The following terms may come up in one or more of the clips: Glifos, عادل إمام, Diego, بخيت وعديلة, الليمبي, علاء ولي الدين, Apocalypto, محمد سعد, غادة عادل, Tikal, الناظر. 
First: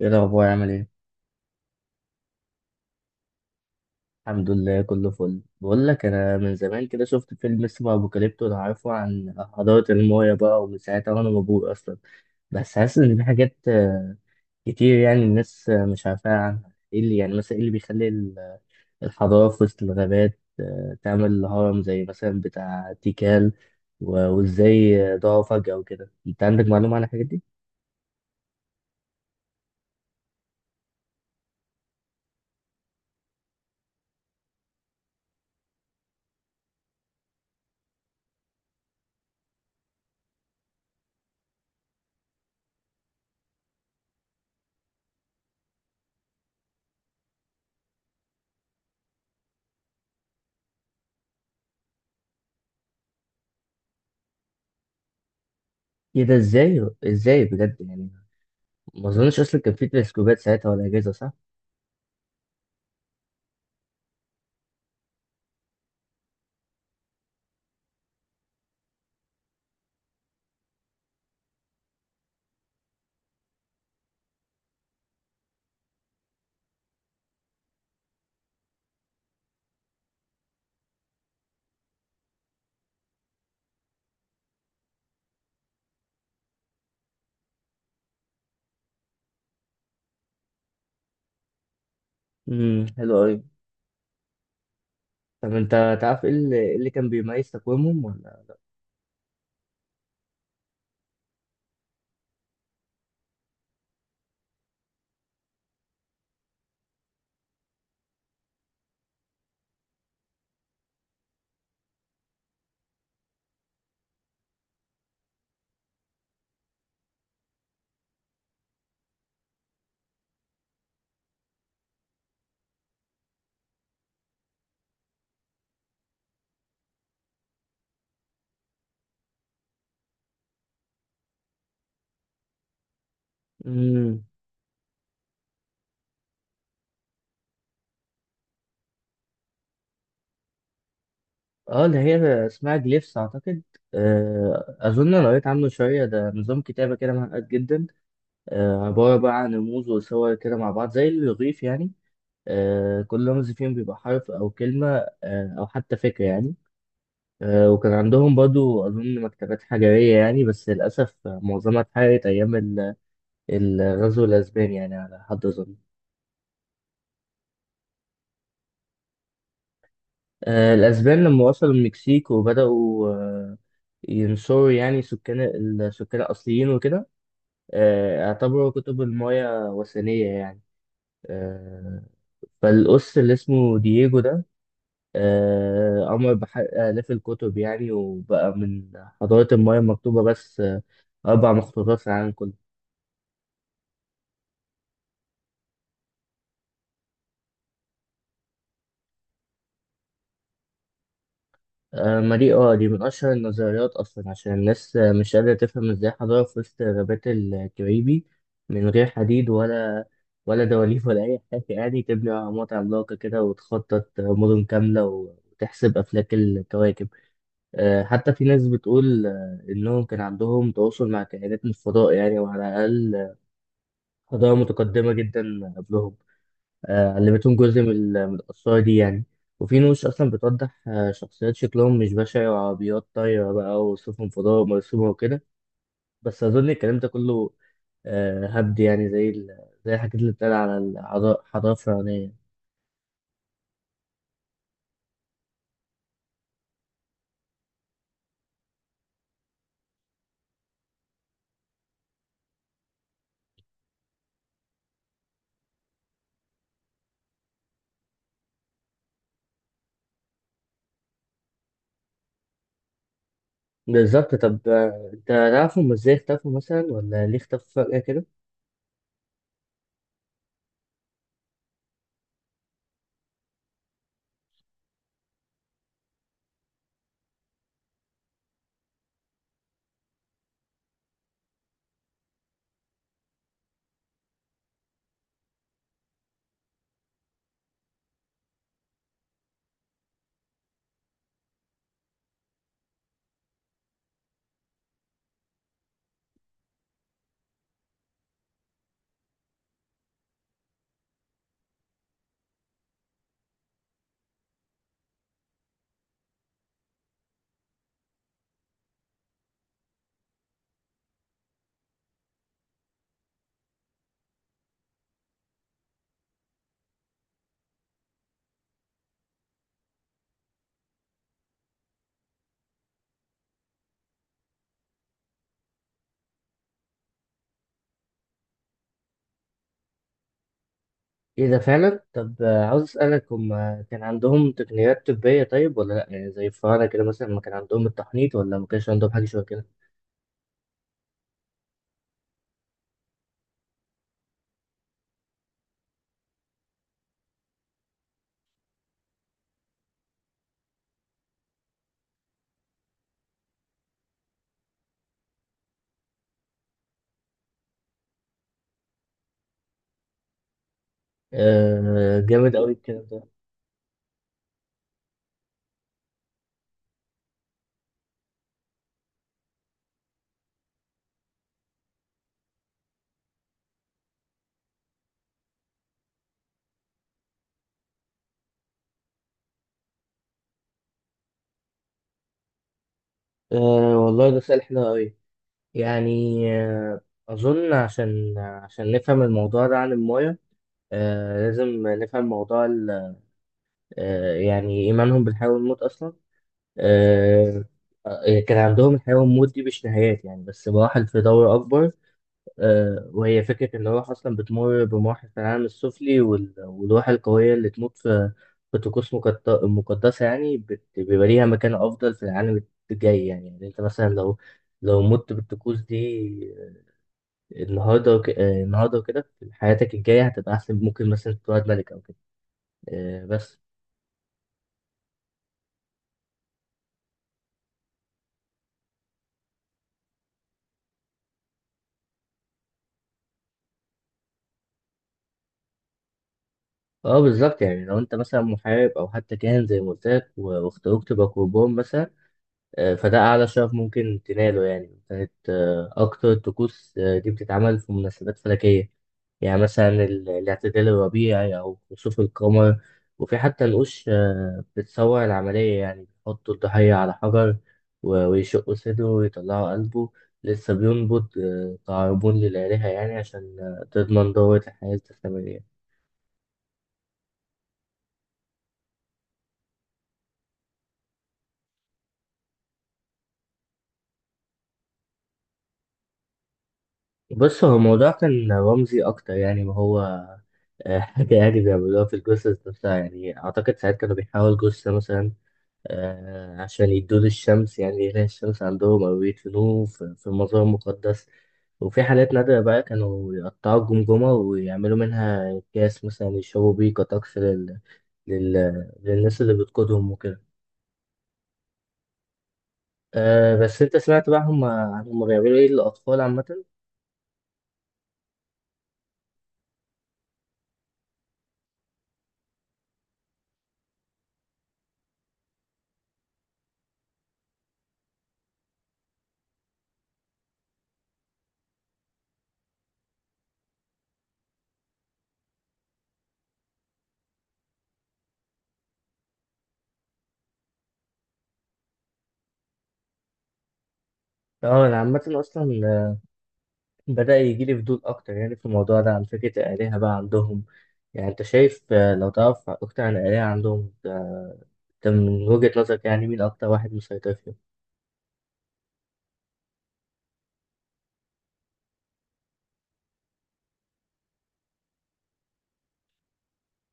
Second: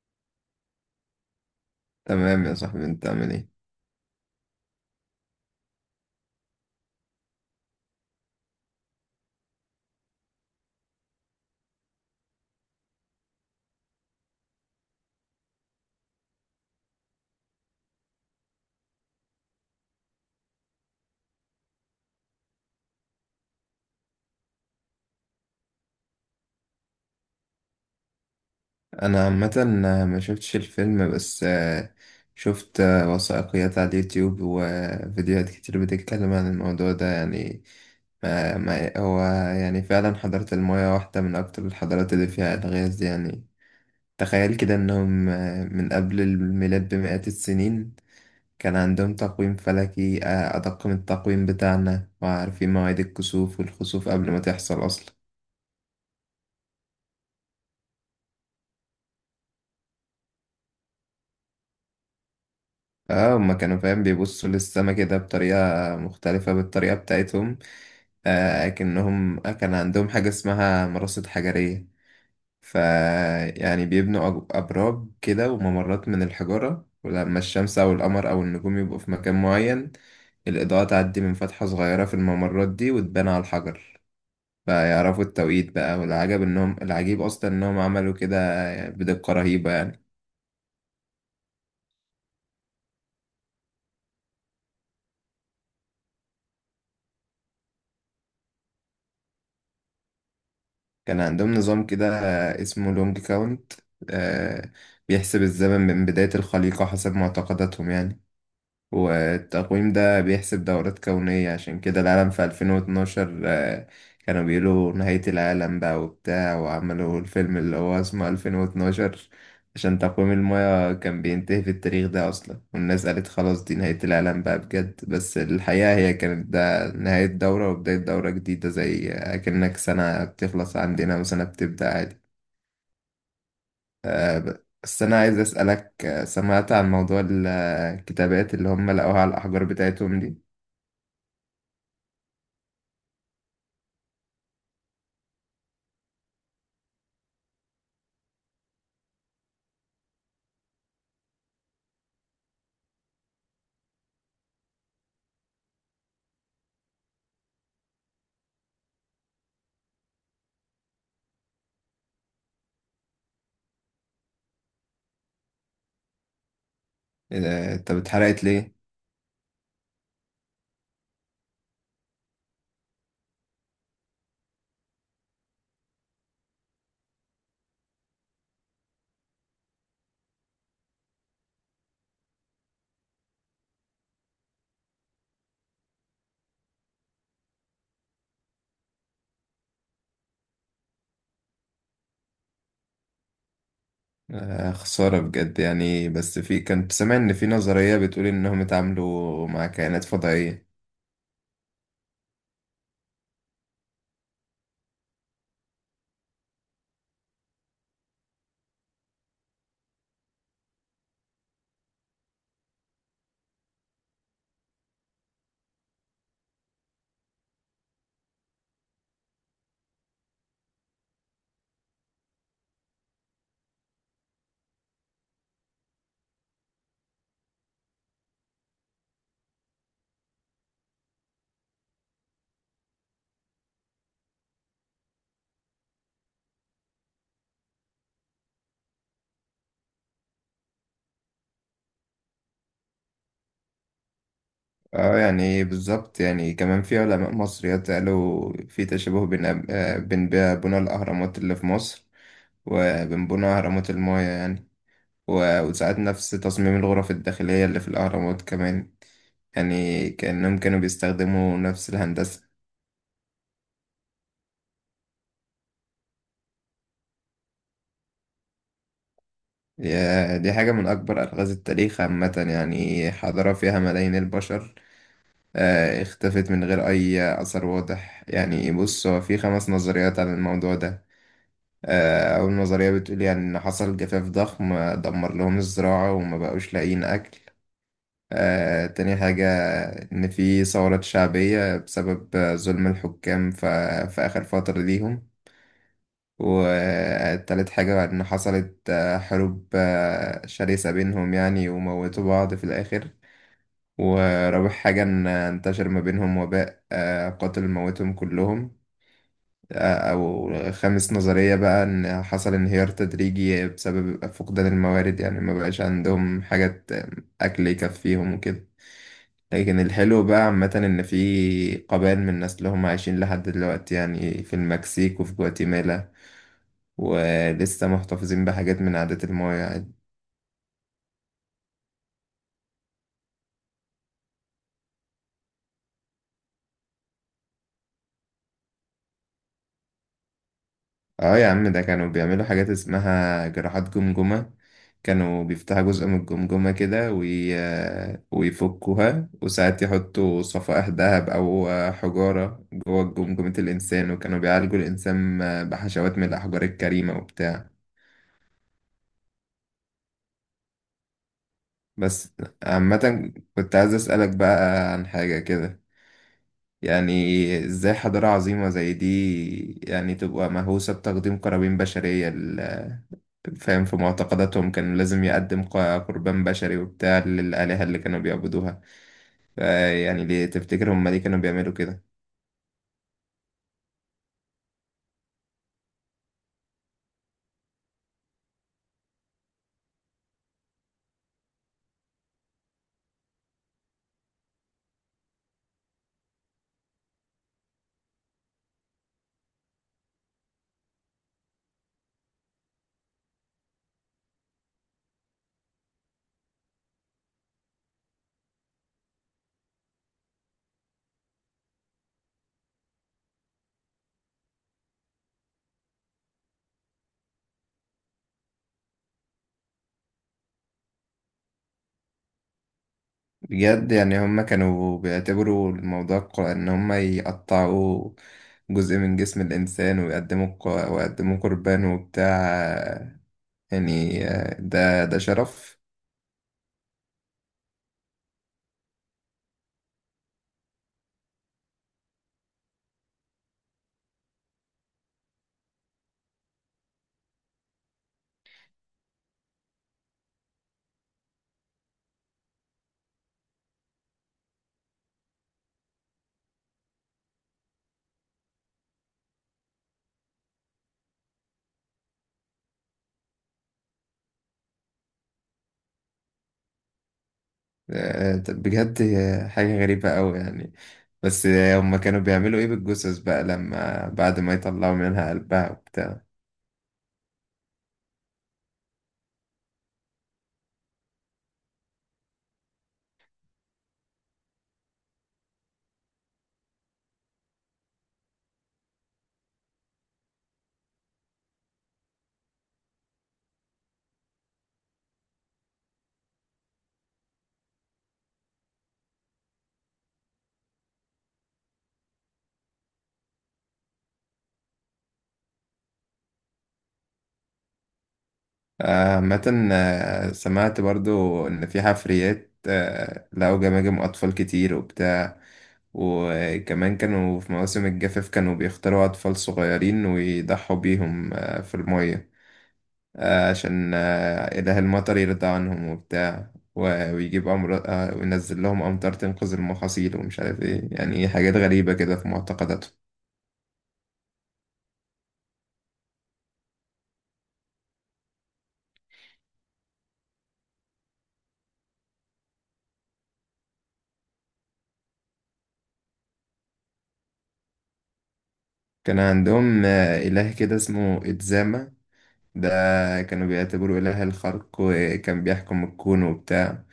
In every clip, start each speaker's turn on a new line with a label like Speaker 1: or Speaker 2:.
Speaker 1: ايه الاخبار؟ عامل ايه؟
Speaker 2: تمام يا صاحبي، انت عامل ايه؟
Speaker 1: الحمد لله، كله فل. بقول لك، انا من زمان كده شفت فيلم اسمه ابوكاليبتو، لو عارفه، عن حضاره المايا بقى. ومن ساعتها وانا مبهور اصلا. بس حاسس ان في حاجات كتير، يعني الناس مش عارفاها عنها. ايه اللي يعني مثلا، ايه اللي بيخلي الحضاره في وسط الغابات تعمل هرم زي مثلا بتاع تيكال، وازاي ضاعوا فجأة وكده؟ انت عندك معلومة عن الحاجات دي؟
Speaker 2: انا عامه ما شفتش الفيلم بس شفت وثائقيات على اليوتيوب وفيديوهات كتير بتتكلم عن الموضوع ده، يعني ما هو يعني فعلا حضارة المايا واحدة من أكتر الحضارات اللي فيها ألغاز دي. يعني تخيل كده إنهم من قبل الميلاد بمئات السنين كان عندهم تقويم فلكي أدق من التقويم بتاعنا، وعارفين مواعيد الكسوف والخسوف قبل ما تحصل أصلا.
Speaker 1: ايه ده؟ ازاي ازاي بجد يعني؟ ما اظنش اصلا كان في تلسكوبات ساعتها ولا اجهزة، صح؟
Speaker 2: اه، هما كانوا فاهم بيبصوا للسما كده بطريقة مختلفة بالطريقة بتاعتهم. آه، كأنهم كان عندهم حاجة اسمها مراصد حجرية. ف يعني بيبنوا أبراج كده وممرات من الحجارة، ولما الشمس أو القمر أو النجوم يبقوا في مكان معين الإضاءة تعدي من فتحة صغيرة في الممرات دي وتبان على الحجر، فيعرفوا التوقيت بقى. والعجب إنهم العجيب أصلا إنهم عملوا كده بدقة رهيبة يعني.
Speaker 1: امم، حلو قوي. طب انت تعرف ايه اللي، إيه اللي كان بيميز تقويمهم ولا لا؟
Speaker 2: كان عندهم نظام كده اسمه لونج كاونت، آه، بيحسب الزمن من بداية الخليقة حسب معتقداتهم يعني. والتقويم ده بيحسب دورات كونية، عشان كده العالم في 2012 كانوا بيقولوا نهاية العالم بقى وبتاع، وعملوا الفيلم اللي هو اسمه 2012 عشان تقويم المياه كان بينتهي في التاريخ ده أصلا، والناس قالت خلاص دي نهاية العالم بقى بجد. بس الحقيقة هي كانت ده نهاية دورة وبداية دورة جديدة، زي أكنك سنة بتخلص عندنا وسنة بتبدأ عادي.
Speaker 1: امم.
Speaker 2: بس أنا عايز أسألك، سمعت عن موضوع الكتابات اللي هم لقوها على الأحجار بتاعتهم دي؟
Speaker 1: اه، اللي هي اسمها جليفس اعتقد. اظن أنا قريت عنه شويه، ده نظام كتابه كده معقد جدا. عباره بقى عن رموز وصور كده مع بعض، زي الرغيف يعني. كل رمز فيهم بيبقى حرف او كلمه، او حتى فكره يعني. وكان عندهم برضو اظن مكتبات حجريه يعني، بس للاسف معظمها اتحرقت ايام الغزو الاسباني يعني، على حد اظن.
Speaker 2: إيه ده؟ طب اتحرقت ليه؟
Speaker 1: الأسبان لما وصلوا المكسيك وبدأوا ينصروا يعني السكان الأصليين وكده. اعتبروا كتب المايا وثنية يعني. آه، فالقس اللي اسمه دييجو ده أمر بحرق آلاف الكتب يعني. وبقى من حضارة المايا مكتوبة بس أربع مخطوطات في العالم كله.
Speaker 2: آه، خسارة بجد يعني. بس في كنت سامع إن في نظرية بتقول إنهم اتعاملوا مع كائنات فضائية.
Speaker 1: ما دي من أشهر النظريات أصلا، عشان الناس مش قادرة تفهم ازاي حضارة في وسط غابات الكاريبي من غير حديد، ولا دواليب، ولا أي حاجة يعني، تبني أهرامات عملاقة كده وتخطط مدن كاملة وتحسب أفلاك الكواكب. حتى في ناس بتقول إنهم كان عندهم تواصل مع كائنات من الفضاء يعني، وعلى الأقل حضارة متقدمة جدا قبلهم علمتهم جزء من القصة دي يعني. وفي نوش أصلا بتوضح شخصيات شكلهم مش بشع، وعربيات طايرة بقى، وسفن فضاء مرسومة وكده. بس أظن الكلام ده كله هبد يعني، زي زي الحاجات اللي بتتقال على الحضارة الفرعونية.
Speaker 2: اه يعني بالظبط، يعني كمان في علماء مصريات قالوا في تشابه بين بين بقى بنى الأهرامات اللي في مصر وبين بنى أهرامات المايا يعني. وساعات نفس تصميم الغرف الداخلية اللي في الأهرامات كمان، يعني كأنهم كانوا بيستخدموا نفس الهندسة.
Speaker 1: بالظبط. طب أنت تعرف هم إزاي اختفوا مثلا، ولا ليه اختفوا فجأة كده؟
Speaker 2: يا دي حاجة من أكبر ألغاز التاريخ عامة. يعني حضارة فيها ملايين البشر اختفت من غير أي أثر واضح يعني. بص، هو في خمس نظريات عن الموضوع ده. أول نظرية بتقول يعني إن حصل جفاف ضخم دمر لهم الزراعة وما بقوش لاقيين أكل. تاني حاجة إن في ثورات شعبية بسبب ظلم الحكام في آخر فترة ليهم. وتالت حاجة إن حصلت حروب شرسة بينهم يعني، وموتوا بعض في الآخر. ورابع حاجة إن انتشر ما بينهم وباء قاتل موتهم كلهم. أو خامس نظرية بقى إن حصل انهيار تدريجي بسبب فقدان الموارد، يعني ما بقاش عندهم حاجات أكل يكفيهم وكده. لكن الحلو بقى عامة إن في قبائل من الناس اللي هم عايشين لحد دلوقتي يعني في المكسيك وفي جواتيمالا، ولسه محتفظين بحاجات من عادات الماضي يعني.
Speaker 1: إيه ده فعلا؟ طب عاوز أسألك، هم كان عندهم تقنيات طبية طيب ولا لأ؟ يعني زي الفراعنة كده مثلا، ما كان عندهم التحنيط ولا ما كانش عندهم حاجة شبه كده؟
Speaker 2: اه يا عم، ده كانوا بيعملوا حاجات اسمها جراحات جمجمة. كانوا بيفتحوا جزء من الجمجمة كده ويفكوها، وساعات يحطوا صفائح ذهب أو حجارة جوه جمجمة الإنسان، وكانوا بيعالجوا الإنسان بحشوات من الأحجار الكريمة وبتاع.
Speaker 1: آه،
Speaker 2: بس
Speaker 1: جامد أوي الكلام ده.
Speaker 2: عامة كنت عايز أسألك بقى عن حاجة كده، يعني ازاي حضارة عظيمة زي دي يعني تبقى مهووسة بتقديم قرابين بشرية؟ فاهم؟ في معتقداتهم كان لازم يقدم قربان بشري وبتاع للآلهة اللي كانوا بيعبدوها. يعني ليه تفتكر هم ليه كانوا بيعملوا كده؟
Speaker 1: آه، والله ده سؤال حلو أوي يعني. أظن عشان نفهم الموضوع ده عن الماية لازم نفهم موضوع يعني إيمانهم بالحياة والموت أصلا. آه كان عندهم الحياة والموت دي مش نهايات يعني، بس مراحل في دور أكبر. وهي فكرة إن الروح أصلا بتمر بمراحل في العالم السفلي، والروح القوية اللي تموت في طقوس مقدسة يعني بيبقى ليها مكان أفضل في العالم الجاي يعني. يعني أنت مثلا لو مت بالطقوس دي آه، النهاردة وك... آه، النهاردة وكده، في حياتك الجاية هتبقى أحسن، ممكن مثلا تتولد ملك أو كده. آه، بس.
Speaker 2: بجد يعني هم كانوا بيعتبروا الموضوع إن هم يقطعوا جزء من جسم الإنسان ويقدموا ويقدموا قربان وبتاع، يعني ده شرف.
Speaker 1: اه، بالظبط، يعني لو انت مثلا محارب او حتى كاهن زي ما قلت لك، واختاروك تبقى قربان مثلا فده أعلى شرف ممكن تناله يعني. كانت أكتر الطقوس دي بتتعمل في مناسبات فلكية، يعني مثلا الاعتدال الربيعي أو خسوف القمر. وفي حتى نقوش بتصور العملية، يعني بيحطوا الضحية على حجر، ويشقوا صدره ويطلعوا قلبه لسه بينبض تعربون للآلهة يعني، عشان تضمن دورة الحياة الاستمرارية.
Speaker 2: طب بجد حاجة غريبة أوي يعني. بس هم كانوا بيعملوا إيه بالجثث بقى لما بعد ما يطلعوا منها قلبها وبتاع؟
Speaker 1: بص، هو الموضوع كان رمزي أكتر يعني. ما هو حاجة يعني بيعملوها في الجثث نفسها يعني. أعتقد ساعات كانوا بيحاولوا جثة مثلا عشان يدوا الشمس، يعني يلاقي الشمس عندهم، أو يدفنوه في مزار مقدس. وفي حالات نادرة بقى كانوا يقطعوا الجمجمة ويعملوا منها أكياس مثلا يشربوا بيه، كطقس لل... للناس اللي بتقودهم وكده. أه، بس أنت سمعت بقى، هم بيعملوا إيه للأطفال عامة؟
Speaker 2: عامة سمعت برضو إن في حفريات لقوا جماجم أطفال كتير وبتاع. وكمان كانوا في مواسم الجفاف كانوا بيختاروا أطفال صغيرين ويضحوا بيهم في المية، عشان إله المطر يرضى عنهم وبتاع، ويجيب أمر وينزل لهم أمطار تنقذ المحاصيل، ومش عارف إيه يعني. حاجات غريبة كده في معتقداتهم.
Speaker 1: اه، أنا عامة أصلا بدأ يجيلي فضول أكتر يعني في الموضوع ده، عن فكرة الآلهة بقى عندهم. يعني أنت شايف لو تعرف أكتر عن الآلهة عندهم أنت من وجهة نظرك يعني، مين أكتر واحد مسيطر فيهم؟
Speaker 2: كان عندهم إله كده اسمه إتزاما. ده كانوا بيعتبروه إله الخلق وكان بيحكم الكون وبتاع.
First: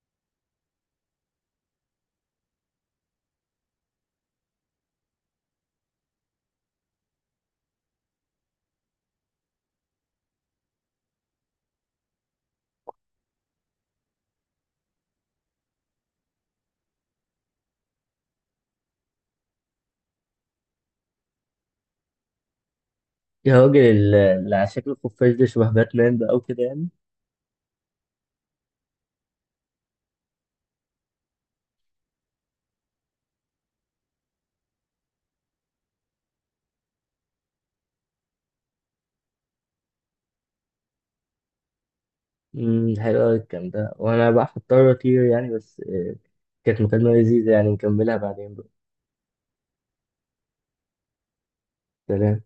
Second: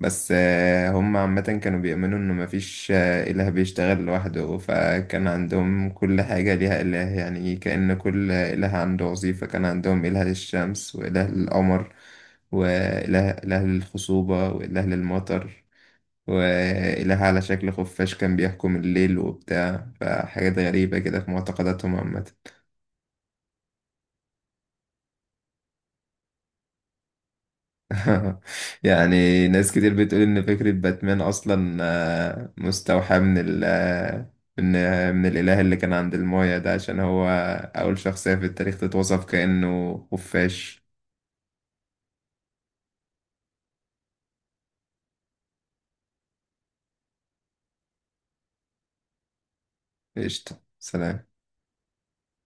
Speaker 2: بس هم عامة كانوا بيؤمنوا إنه مفيش إله بيشتغل لوحده، فكان عندهم كل حاجة ليها إله يعني، كأن كل إله عنده وظيفة. كان عندهم إله للشمس وإله للقمر وإله للخصوبة وإله للمطر، وإله على شكل خفاش كان بيحكم الليل وبتاع. فحاجات غريبة كده في معتقداتهم عامة.
Speaker 1: يا راجل، اللي على شكل الخفاش ده شبه باتمان بقى وكده يعني.
Speaker 2: يعني ناس كتير بتقول ان فكرة باتمان اصلا مستوحى من ال آه، من آه، من الاله اللي كان عند المايا ده، عشان هو اول شخصية في التاريخ تتوصف كأنه خفاش.
Speaker 1: امم، حلو أوي الكلام ده. وأنا بقى هضطر أطير يعني، بس كانت مكالمة لذيذة يعني، نكملها بعدين بقى.
Speaker 2: قشطة، سلام.
Speaker 1: سلام.